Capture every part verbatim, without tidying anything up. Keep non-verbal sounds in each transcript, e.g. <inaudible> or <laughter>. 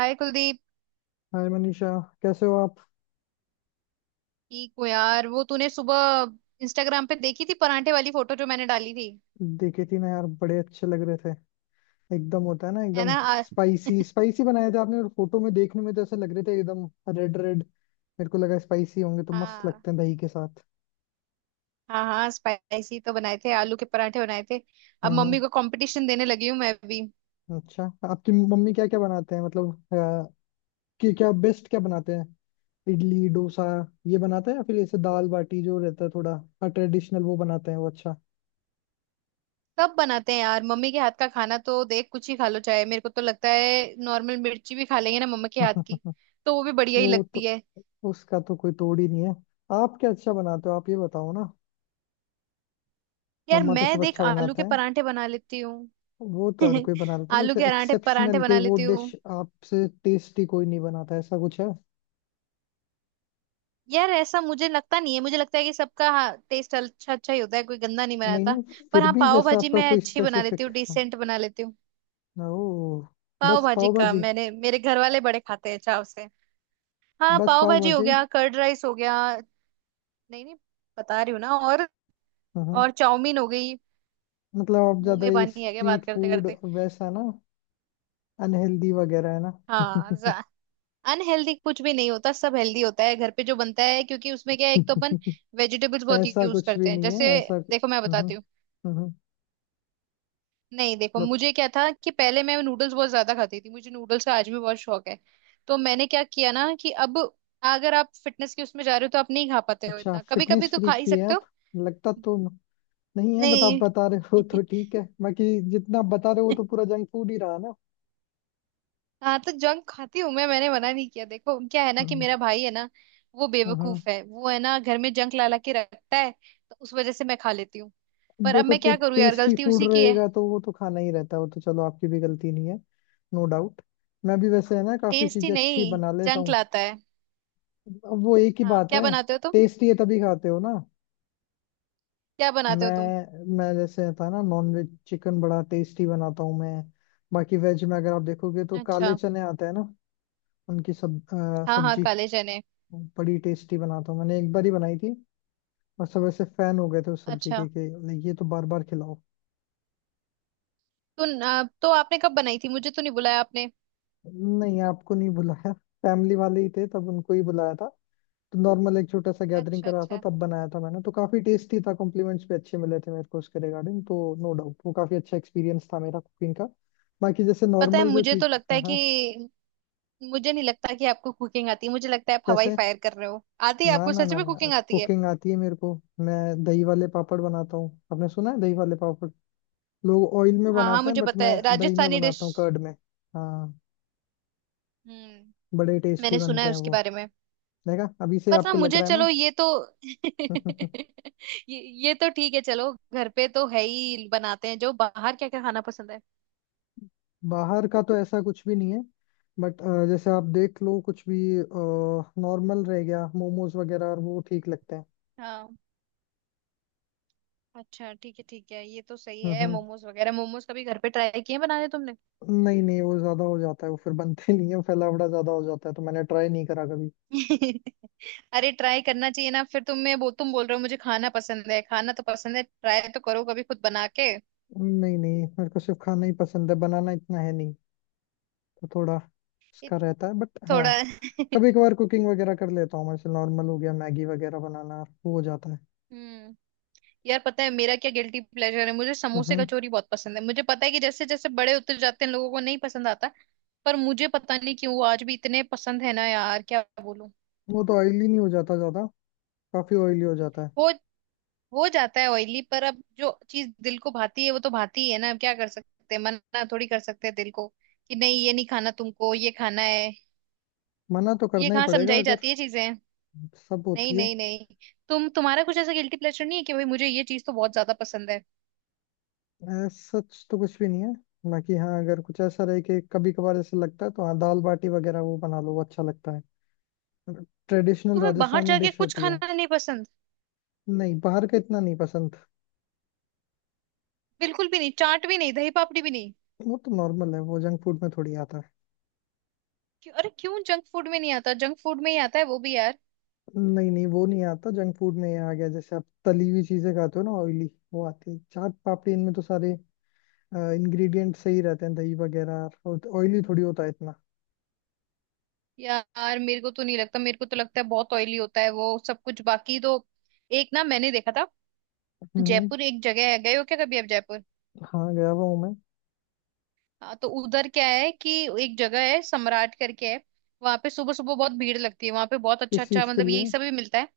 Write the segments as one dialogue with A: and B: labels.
A: हाय Kuldeep.
B: Hi Manisha. कैसे हो आप?
A: ठीक हो यार? वो तूने सुबह इंस्टाग्राम पे देखी थी परांठे वाली फोटो जो मैंने डाली थी?
B: देखे थी ना यार, बड़े अच्छे लग रहे थे। एकदम होता है ना,
A: है ना।
B: एकदम
A: आ,
B: स्पाइसी स्पाइसी बनाए थे आपने, और फोटो में देखने में तो ऐसे लग रहे थे एकदम रेड रेड। मेरे को लगा स्पाइसी होंगे तो मस्त
A: हाँ
B: लगते हैं दही के साथ।
A: हाँ, हाँ स्पाइसी तो बनाए थे, आलू के परांठे बनाए थे। अब मम्मी
B: हम्म।
A: को कंपटीशन देने लगी हूँ मैं भी।
B: अच्छा, आपकी मम्मी क्या क्या बनाते हैं, मतलब अ, कि क्या बेस्ट क्या बनाते हैं? इडली डोसा ये बनाते हैं या फिर ऐसे दाल बाटी जो रहता है, थोड़ा ट्रेडिशनल वो बनाते हैं? वो अच्छा।
A: सब बनाते हैं यार, मम्मी के हाथ का खाना तो देख, कुछ ही खा लो चाहे। मेरे को तो लगता है नॉर्मल मिर्ची भी खा लेंगे ना मम्मा के हाथ की,
B: <laughs>
A: तो वो भी बढ़िया ही
B: वो
A: लगती
B: तो,
A: है।
B: उसका तो कोई तोड़ ही नहीं है। आप क्या अच्छा बनाते हो, आप ये बताओ ना।
A: यार
B: मम्मा तो सब
A: मैं देख,
B: अच्छा
A: आलू
B: बनाते
A: के
B: हैं,
A: परांठे बना लेती हूँ।
B: वो तो हर कोई बना
A: <laughs>
B: लेता है,
A: आलू
B: वैसे
A: के परांठे, परांठे
B: एक्सेप्शनल के
A: बना
B: वो
A: लेती
B: डिश
A: हूँ।
B: आपसे टेस्टी कोई नहीं बनाता, ऐसा कुछ है?
A: यार ऐसा मुझे लगता नहीं है, मुझे लगता है कि सबका, हाँ, टेस्ट अच्छा, अच्छा ही होता है, कोई गंदा नहीं
B: नहीं
A: बनाता।
B: नहीं,
A: पर
B: फिर
A: हाँ,
B: भी
A: पाव
B: जैसे
A: भाजी
B: आपका
A: मैं
B: कोई
A: अच्छी बना लेती
B: स्पेसिफिक।
A: हूँ, डिसेंट बना लेती हूँ।
B: ओ।
A: पाव
B: बस
A: भाजी
B: पाव
A: का,
B: भाजी?
A: मैंने, मेरे घर वाले बड़े खाते हैं चाव से। हाँ,
B: बस
A: पाव
B: पाव
A: भाजी हो
B: भाजी?
A: गया, कर्ड राइस हो गया। नहीं नहीं, बता रही हूँ ना, और
B: हम्म।
A: और चाउमीन हो गई।
B: मतलब आप
A: मुंह
B: ज्यादा
A: में
B: ये
A: पानी आ गया
B: स्ट्रीट
A: बात करते
B: फूड
A: करते।
B: वैसा ना, अनहेल्दी वगैरह है ना?
A: हाँ, अनहेल्दी कुछ भी नहीं होता, सब हेल्दी होता है घर पे जो बनता है। क्योंकि उसमें क्या है, एक तो अपन
B: <laughs>
A: वेजिटेबल्स बहुत
B: ऐसा
A: यूज
B: कुछ
A: करते
B: भी
A: हैं,
B: नहीं
A: जैसे
B: है ऐसा।
A: देखो, मैं
B: हम्म।
A: बताती हूँ।
B: हम्म।
A: नहीं देखो,
B: बता।
A: मुझे क्या था कि पहले मैं नूडल्स बहुत ज्यादा खाती थी, मुझे नूडल्स का आज भी बहुत शौक है। तो मैंने क्या किया ना, कि अब अगर आप फिटनेस के उसमें जा रहे हो तो आप नहीं खा पाते हो
B: अच्छा,
A: इतना, कभी कभी
B: फिटनेस
A: तो खा
B: फ्रीक
A: ही
B: भी है
A: सकते
B: आप?
A: हो।
B: लगता तो नहीं है, बट आप
A: नहीं।
B: बता रहे हो तो ठीक है। बाकी जितना आप बता रहे हो वो तो पूरा
A: <laughs>
B: जंक फूड ही रहा ना।
A: हाँ, तो जंक खाती हूँ मैं, मैंने मना नहीं किया। देखो क्या है ना, कि
B: हम्म।
A: मेरा भाई है ना, वो
B: हम्म।
A: बेवकूफ है, वो है ना घर में जंक ला ला के रखता है। तो उस वजह से मैं खा लेती हूँ।
B: अब
A: पर अब
B: देखो,
A: मैं
B: टे,
A: क्या करूँ यार,
B: टेस्टी
A: गलती
B: फूड
A: उसी की है।
B: रहेगा तो वो तो खाना ही रहता है, वो तो चलो, आपकी भी गलती नहीं है। No doubt. मैं भी वैसे है ना, काफी
A: टेस्ट ही
B: चीजें
A: नहीं,
B: अच्छी बना लेता
A: जंक
B: हूँ।
A: लाता है।
B: अब वो एक ही
A: हाँ
B: बात
A: क्या
B: है,
A: बनाते हो तुम?
B: टेस्टी है तभी खाते हो ना।
A: क्या बनाते हो तुम?
B: मैं मैं जैसे था ना, नॉन वेज चिकन बड़ा टेस्टी बनाता हूँ मैं। बाकी वेज में अगर आप देखोगे तो काले
A: अच्छा।
B: चने आते हैं ना, उनकी सब अ,
A: हाँ हाँ,
B: सब्जी
A: काले चने।
B: बड़ी टेस्टी बनाता हूँ। मैंने एक बार ही बनाई थी और सब ऐसे फैन हो गए थे उस सब्जी
A: अच्छा,
B: के कि like, ये तो बार बार खिलाओ।
A: तो न- तो आपने कब बनाई थी? मुझे तो नहीं बुलाया आपने।
B: नहीं, आपको नहीं बुलाया, फैमिली वाले ही थे तब, उनको ही बुलाया था। तो नॉर्मल एक छोटा सा गैदरिंग
A: अच्छा
B: करा था,
A: अच्छा,
B: तब बनाया था मैंने, तो काफी टेस्टी था, कॉम्प्लीमेंट्स भी अच्छे मिले थे मेरे को उसके रिगार्डिंग, तो नो डाउट वो काफी अच्छा एक्सपीरियंस था मेरा कुकिंग का। बाकी जैसे
A: पता है,
B: नॉर्मल जो
A: मुझे तो
B: चीज।
A: लगता है
B: हाँ हाँ।
A: कि मुझे नहीं लगता कि आपको कुकिंग आती है। मुझे लगता है आप हवाई
B: कैसे?
A: फायर कर रहे हो। आती है
B: ना
A: आपको?
B: ना
A: सच
B: ना
A: में
B: ना,
A: कुकिंग आती है?
B: कुकिंग आती है मेरे को। मैं दही वाले पापड़ बनाता हूँ, आपने सुना है दही वाले पापड़? लोग ऑयल में
A: हाँ हाँ,
B: बनाते हैं
A: मुझे
B: बट
A: पता
B: मैं
A: है,
B: दही में
A: राजस्थानी डिश।
B: बनाता हूँ, कर्ड में। हाँ।
A: हम्म।
B: बड़े टेस्टी
A: मैंने सुना
B: बनते
A: है
B: हैं
A: उसके
B: वो।
A: बारे में।
B: देखा, अभी से
A: पर ना
B: आपको लग
A: मुझे,
B: रहा है ना।
A: चलो ये तो, <laughs>
B: <laughs>
A: ये ये तो ठीक है, चलो घर पे तो है ही, बनाते हैं जो। बाहर क्या क्या खाना पसंद है?
B: बाहर का तो ऐसा कुछ भी नहीं है, बट जैसे आप देख लो कुछ भी नॉर्मल रह गया, मोमोज वगैरह, और वो ठीक लगते हैं।
A: हाँ। अच्छा ठीक है, ठीक है, ये तो सही
B: हम्म।
A: है
B: हम्म।
A: मोमोज वगैरह। मोमोज कभी घर पे ट्राई किए हैं बनाने तुमने?
B: नहीं नहीं, वो ज्यादा हो जाता है, वो फिर बनते <laughs> नहीं है, फैलावड़ा ज्यादा हो जाता है, तो मैंने ट्राई नहीं करा कभी।
A: <laughs> अरे ट्राई करना चाहिए ना, फिर तुम, मैं वो, तुम बोल रहे हो मुझे खाना पसंद है, खाना तो पसंद है, ट्राई तो करो कभी खुद बना के।
B: नहीं नहीं, मेरे को सिर्फ खाना ही पसंद है, बनाना इतना है नहीं, तो थोड़ा
A: ये
B: उसका रहता है, बट हाँ,
A: थोड़ा। <laughs>
B: कभी कभार कुकिंग वगैरह कर लेता हूँ मैं, जैसे नॉर्मल हो गया मैगी वगैरह बनाना, वो हो जाता है।
A: हम्म। यार पता है मेरा क्या गिल्टी प्लेजर है? मुझे समोसे
B: हम्म।
A: कचौरी बहुत पसंद है। मुझे पता है कि जैसे जैसे बड़े होते जाते हैं लोगों को नहीं पसंद आता, पर मुझे पता नहीं क्यों वो आज भी इतने पसंद है ना यार, क्या बोलूं।
B: वो तो ऑयली नहीं हो जाता ज्यादा? काफी ऑयली हो जाता है।
A: हो हो जाता है ऑयली, पर अब जो चीज दिल को भाती है वो तो भाती ही है ना। अब क्या कर सकते हैं, मना थोड़ी कर सकते हैं दिल को कि नहीं ये नहीं खाना तुमको, ये खाना है।
B: मना तो
A: ये
B: करना ही
A: कहाँ
B: पड़ेगा
A: समझाई
B: अगर।
A: जाती है चीजें।
B: सब
A: नहीं
B: होती है।
A: नहीं नहीं, तुम, तुम्हारा कुछ ऐसा गिल्टी प्लेजर नहीं है कि भाई मुझे ये चीज तो बहुत ज्यादा पसंद है?
B: ऐ, सच तो कुछ भी नहीं है, बाकी हाँ, अगर कुछ ऐसा रहे कि कभी कभार ऐसे लगता है तो हाँ, दाल बाटी वगैरह वो बना लो, वो अच्छा लगता है, ट्रेडिशनल
A: तुम्हें बाहर
B: राजस्थानी
A: जाके
B: डिश
A: कुछ
B: होती है।
A: खाना नहीं पसंद?
B: नहीं, बाहर का इतना नहीं पसंद।
A: बिल्कुल भी नहीं? चाट भी नहीं? दही पापड़ी भी नहीं?
B: वो तो नॉर्मल है, वो जंक फूड में थोड़ी आता है।
A: क्यों? अरे क्यों जंक फूड में नहीं आता? जंक फूड में ही आता है वो भी यार।
B: नहीं नहीं, वो नहीं आता जंक फूड में, ये आ गया जैसे आप तली हुई चीजें खाते हो ना ऑयली, वो आती है। चाट पापड़ी इनमें तो सारे इंग्रेडिएंट सही रहते हैं, दही वगैरह, और ऑयली थोड़ी होता है इतना।
A: यार मेरे को तो नहीं लगता, मेरे को तो लगता है बहुत ऑयली होता है वो सब कुछ। बाकी तो, एक ना मैंने देखा था,
B: हम्म।
A: जयपुर एक जगह है, गए हो क्या कभी आप जयपुर?
B: हाँ, गया हुआ हूँ मैं।
A: हाँ, तो उधर क्या है कि एक जगह है, सम्राट करके है। वहां पे सुबह सुबह बहुत भीड़ लगती है, वहां पे बहुत अच्छा
B: किस
A: अच्छा,
B: चीज के
A: मतलब
B: लिए?
A: यही सब भी मिलता है,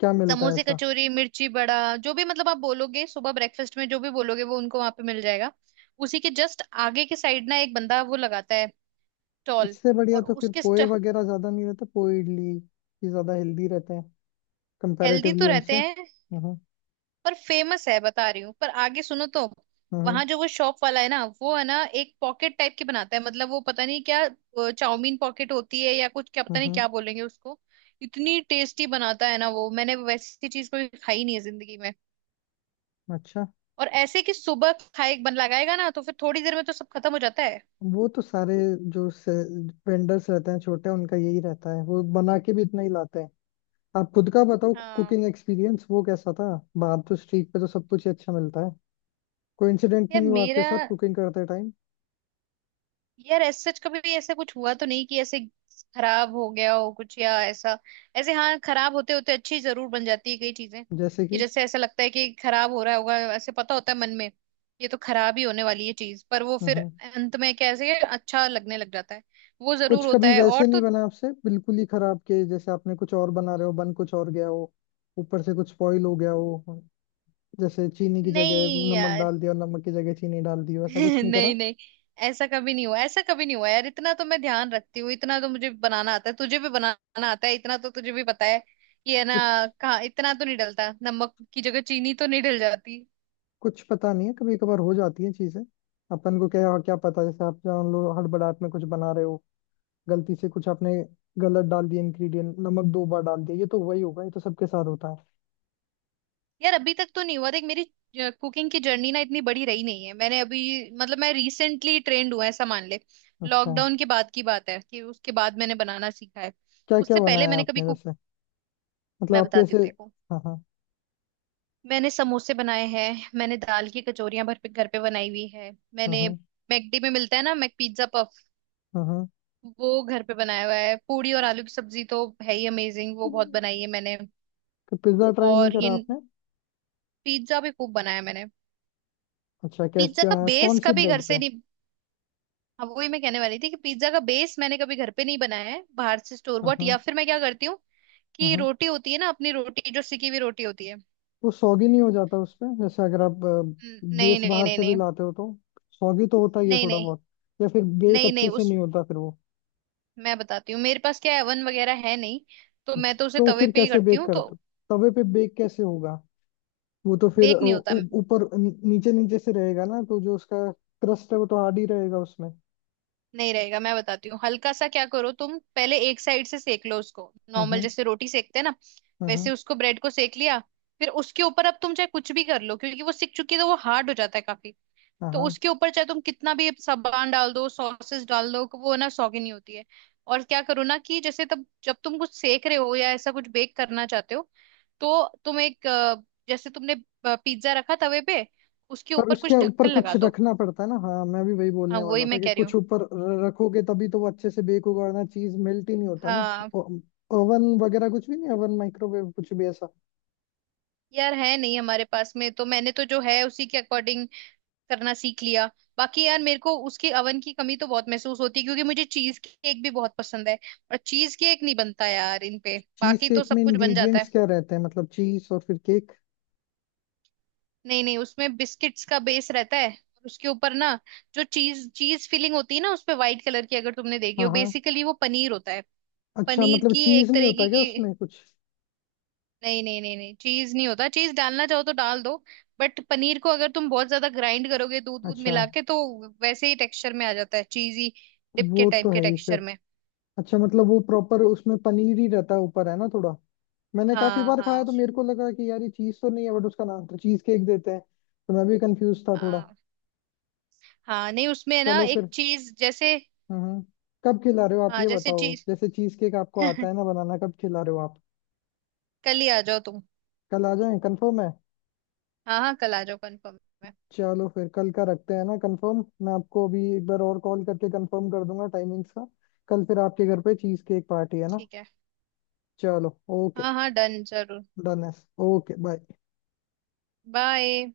B: क्या मिलता है
A: समोसे
B: ऐसा?
A: कचौरी मिर्ची बड़ा, जो भी मतलब आप बोलोगे सुबह ब्रेकफास्ट में, जो भी बोलोगे वो उनको वहां पे मिल जाएगा। उसी के जस्ट आगे की साइड ना एक बंदा वो लगाता है स्टॉल।
B: इससे बढ़िया
A: और
B: तो फिर
A: उसके,
B: पोहे वगैरह, ज्यादा नहीं रहते पोहे इडली, ये ज्यादा हेल्दी रहते हैं
A: हेल्दी तो
B: कंपैरेटिवली
A: रहते
B: उनसे।
A: हैं,
B: हम्म।
A: पर फेमस है, बता रही हूँ, पर आगे सुनो तो।
B: हम्म।
A: वहां जो वो शॉप वाला है ना, वो है ना एक पॉकेट टाइप की बनाता है, मतलब वो पता नहीं क्या अ, चाउमीन पॉकेट होती है या कुछ, क्या पता
B: हम्म।
A: नहीं
B: हम्म,
A: क्या बोलेंगे उसको। इतनी टेस्टी बनाता है ना वो, मैंने वैसी चीज कभी खाई नहीं है जिंदगी।
B: अच्छा।
A: और ऐसे कि सुबह खाए बन लगाएगा ना, तो फिर थोड़ी देर में तो सब खत्म हो जाता है।
B: वो तो सारे जो वेंडर्स रहते हैं छोटे, उनका यही रहता है, वो बना के भी इतना ही लाते हैं। आप खुद का बताओ,
A: हाँ
B: कुकिंग एक्सपीरियंस वो कैसा था, बाहर तो स्ट्रीट पे तो सब कुछ ही अच्छा मिलता है, कोई इंसिडेंट
A: यार,
B: नहीं हुआ आपके
A: मेरा,
B: साथ कुकिंग करते टाइम?
A: यार ऐसे सच कभी भी ऐसा कुछ हुआ तो नहीं कि ऐसे खराब हो गया हो कुछ या ऐसा। ऐसे हाँ, खराब होते होते अच्छी जरूर बन जाती है कई चीजें,
B: जैसे
A: कि
B: कि।
A: जैसे ऐसा लगता है कि खराब हो रहा होगा, ऐसे पता होता है मन में ये तो खराब ही होने वाली है चीज, पर वो फिर
B: हम्म।
A: अंत में कैसे अच्छा लगने लग जाता है। वो जरूर
B: कुछ
A: होता
B: कभी
A: है, और
B: वैसे
A: तो
B: नहीं बना आपसे बिल्कुल ही खराब के, जैसे आपने कुछ और बना रहे हो बन कुछ और गया हो, ऊपर से कुछ स्पॉइल हो गया हो, जैसे चीनी की जगह
A: नहीं।
B: नमक डाल दिया और नमक की जगह चीनी डाल दी हो, ऐसा कुछ
A: <laughs>
B: नहीं करा?
A: नहीं नहीं, ऐसा कभी नहीं हुआ, ऐसा कभी नहीं हुआ यार, इतना तो मैं ध्यान रखती हूँ, इतना तो मुझे बनाना आता है। तुझे भी बनाना आता है, इतना तो तुझे भी पता है कि, है ना?
B: कुछ
A: कहाँ इतना तो नहीं डलता, नमक की जगह चीनी तो नहीं डल जाती।
B: कुछ पता नहीं है, कभी कभार हो जाती है चीजें, अपन को क्या क्या पता, जैसे आप जान लो हड़बड़ाहट में कुछ बना रहे हो, गलती से कुछ आपने गलत डाल दिया इंग्रेडिएंट, नमक दो बार डाल दिया, ये तो वही होगा, ये तो सबके साथ होता है।
A: यार अभी तक तो नहीं हुआ, देख मेरी कुकिंग की जर्नी ना इतनी बड़ी रही नहीं है, मैंने अभी, मतलब मैं रिसेंटली ट्रेंड हुआ, ऐसा मान ले।
B: अच्छा,
A: लॉकडाउन के बाद की बात है कि उसके बाद मैंने बनाना सीखा है।
B: क्या क्या
A: उससे पहले
B: बनाया
A: मैंने कभी
B: आपने
A: कुक,
B: वैसे? मतलब
A: मैं
B: आपके
A: बताती
B: ऐसे।
A: हूँ देखो,
B: हाँ हाँ।
A: मैंने समोसे बनाए हैं, मैंने दाल की कचौरियां घर पे, घर पे बनाई हुई है
B: हाँ
A: मैंने।
B: हाँ।
A: मैकडी में मिलता है ना मैक पिज्जा पफ,
B: हाँ
A: वो घर पे बनाया हुआ है। पूड़ी और आलू की सब्जी तो है ही अमेजिंग, वो बहुत
B: हाँ।
A: बनाई है मैंने।
B: तो पिज्जा ट्राई नहीं
A: और ये
B: करा आपने?
A: पिज्जा भी खूब बनाया मैंने।
B: अच्छा, कैस
A: पिज्जा
B: क्या?
A: का बेस
B: कौन सी
A: कभी घर
B: ब्रेड
A: से
B: पे?
A: नहीं, हाँ वही मैं कहने वाली थी कि पिज्जा का बेस मैंने कभी घर पे नहीं बनाया है, बाहर से स्टोर
B: हाँ
A: बॉट, या
B: हाँ।
A: फिर मैं क्या करती हूँ
B: हाँ
A: कि
B: हाँ।
A: रोटी होती है ना अपनी रोटी, जो सिकी हुई रोटी होती है।
B: वो सॉगी नहीं हो जाता उस पे, जैसे अगर आप
A: हम्म, नहीं
B: बेस
A: नहीं
B: बाहर
A: नहीं
B: से भी
A: नहीं,
B: लाते हो तो सॉगी तो होता ही है
A: नहीं
B: थोड़ा
A: नहीं,
B: बहुत, या फिर बेक
A: नहीं नहीं
B: अच्छे से
A: उस,
B: नहीं होता फिर वो।
A: मैं बताती हूँ, मेरे पास क्या ओवन वगैरह है नहीं, तो मैं
B: अच्छा,
A: तो उसे
B: तो
A: तवे
B: फिर
A: पे ही
B: कैसे
A: करती
B: बेक
A: हूँ तो।
B: करते हो, तवे पे बेक कैसे होगा? वो तो फिर
A: बेक
B: अ,
A: नहीं होता।
B: ऊ- ऊपर नी- नीचे, नीचे से रहेगा ना, तो जो उसका क्रस्ट है वो तो हार्ड ही रहेगा उसमें।
A: नहीं रहेगा, मैं बताती हूँ, हल्का सा क्या करो तुम, पहले एक साइड से सेक लो उसको
B: हाँ
A: नॉर्मल,
B: हाँ।
A: जैसे रोटी सेकते हैं ना, वैसे
B: हाँ
A: उसको ब्रेड को सेक लिया। फिर उसके ऊपर अब तुम चाहे कुछ भी कर लो, क्योंकि वो सिक चुकी है तो वो हार्ड हो जाता है काफी। तो
B: हाँ।
A: उसके ऊपर चाहे तुम कितना भी सामान डाल दो, सॉसेस डाल दो, वो ना सौगी नहीं होती है। और क्या करो ना, कि जैसे तब जब तुम कुछ सेक रहे हो या ऐसा कुछ बेक करना चाहते हो, तो तुम एक अ, जैसे तुमने पिज्जा रखा तवे पे, उसके
B: पर
A: ऊपर
B: उसके
A: कुछ ढक्कन
B: ऊपर
A: लगा
B: कुछ
A: दो।
B: रखना पड़ता है ना, हाँ, मैं भी वही
A: हाँ
B: बोलने
A: वही
B: वाला था
A: मैं
B: कि
A: कह रही हूँ।
B: कुछ ऊपर र- रखोगे तभी तो वो अच्छे से बेक होगा, वरना चीज मेल्ट ही नहीं होता ना।
A: हाँ,
B: ओवन वगैरह कुछ भी नहीं? ओवन माइक्रोवेव कुछ भी ऐसा?
A: यार है नहीं हमारे पास में, तो मैंने तो जो है उसी के अकॉर्डिंग करना सीख लिया। बाकी यार मेरे को उसके अवन की कमी तो बहुत महसूस होती है, क्योंकि मुझे चीज केक भी बहुत पसंद है, और चीज केक नहीं बनता यार इन पे।
B: चीज
A: बाकी तो
B: केक में
A: सब कुछ बन जाता है।
B: इंग्रेडिएंट्स क्या रहते हैं, मतलब चीज और फिर केक?
A: नहीं नहीं, उसमें बिस्किट्स का बेस रहता है, और उसके ऊपर ना जो चीज, चीज फिलिंग होती है ना, उस पे व्हाइट कलर की अगर तुमने देखी हो,
B: हाँ हाँ।
A: बेसिकली वो पनीर होता है।
B: अच्छा,
A: पनीर
B: मतलब
A: की
B: चीज
A: एक
B: नहीं
A: तरीके
B: होता क्या
A: की,
B: उसमें कुछ?
A: नहीं नहीं नहीं नहीं, चीज नहीं होता, चीज डालना चाहो तो डाल दो, बट पनीर को अगर तुम बहुत ज्यादा ग्राइंड करोगे दूध दूध
B: अच्छा।
A: मिला के, तो वैसे ही टेक्सचर में आ जाता है चीजी, डिप के
B: वो
A: टाइप
B: तो
A: के
B: है ही फिर।
A: टेक्सचर में।
B: अच्छा, मतलब वो प्रॉपर उसमें पनीर ही रहता है ऊपर है ना थोड़ा? मैंने काफी
A: हाँ
B: बार
A: हाँ
B: खाया, तो
A: उस,
B: मेरे को लगा कि यार ये चीज तो नहीं है, बट उसका नाम तो चीज केक देते हैं, तो मैं भी कंफ्यूज था थोड़ा।
A: हाँ, हाँ नहीं, उसमें ना
B: चलो
A: एक
B: फिर।
A: चीज जैसे,
B: हम्म। कब खिला रहे हो आप,
A: हाँ
B: ये
A: जैसे
B: बताओ,
A: चीज।
B: जैसे चीज केक आपको आता
A: <laughs>
B: है ना बनाना, कब खिला रहे हो आप?
A: कल ही आ जाओ तुम।
B: कल आ जाएं, कंफर्म है?
A: हाँ हाँ, कल आ जाओ, कंफर्म है।
B: चलो फिर कल का रखते हैं ना कंफर्म, मैं आपको अभी एक बार और कॉल करके कंफर्म कर दूंगा टाइमिंग्स का। कल फिर आपके घर पे चीज केक पार्टी है ना।
A: ठीक है,
B: चलो ओके।
A: हाँ हाँ, डन, जरूर।
B: डन है। Okay bye.
A: बाय।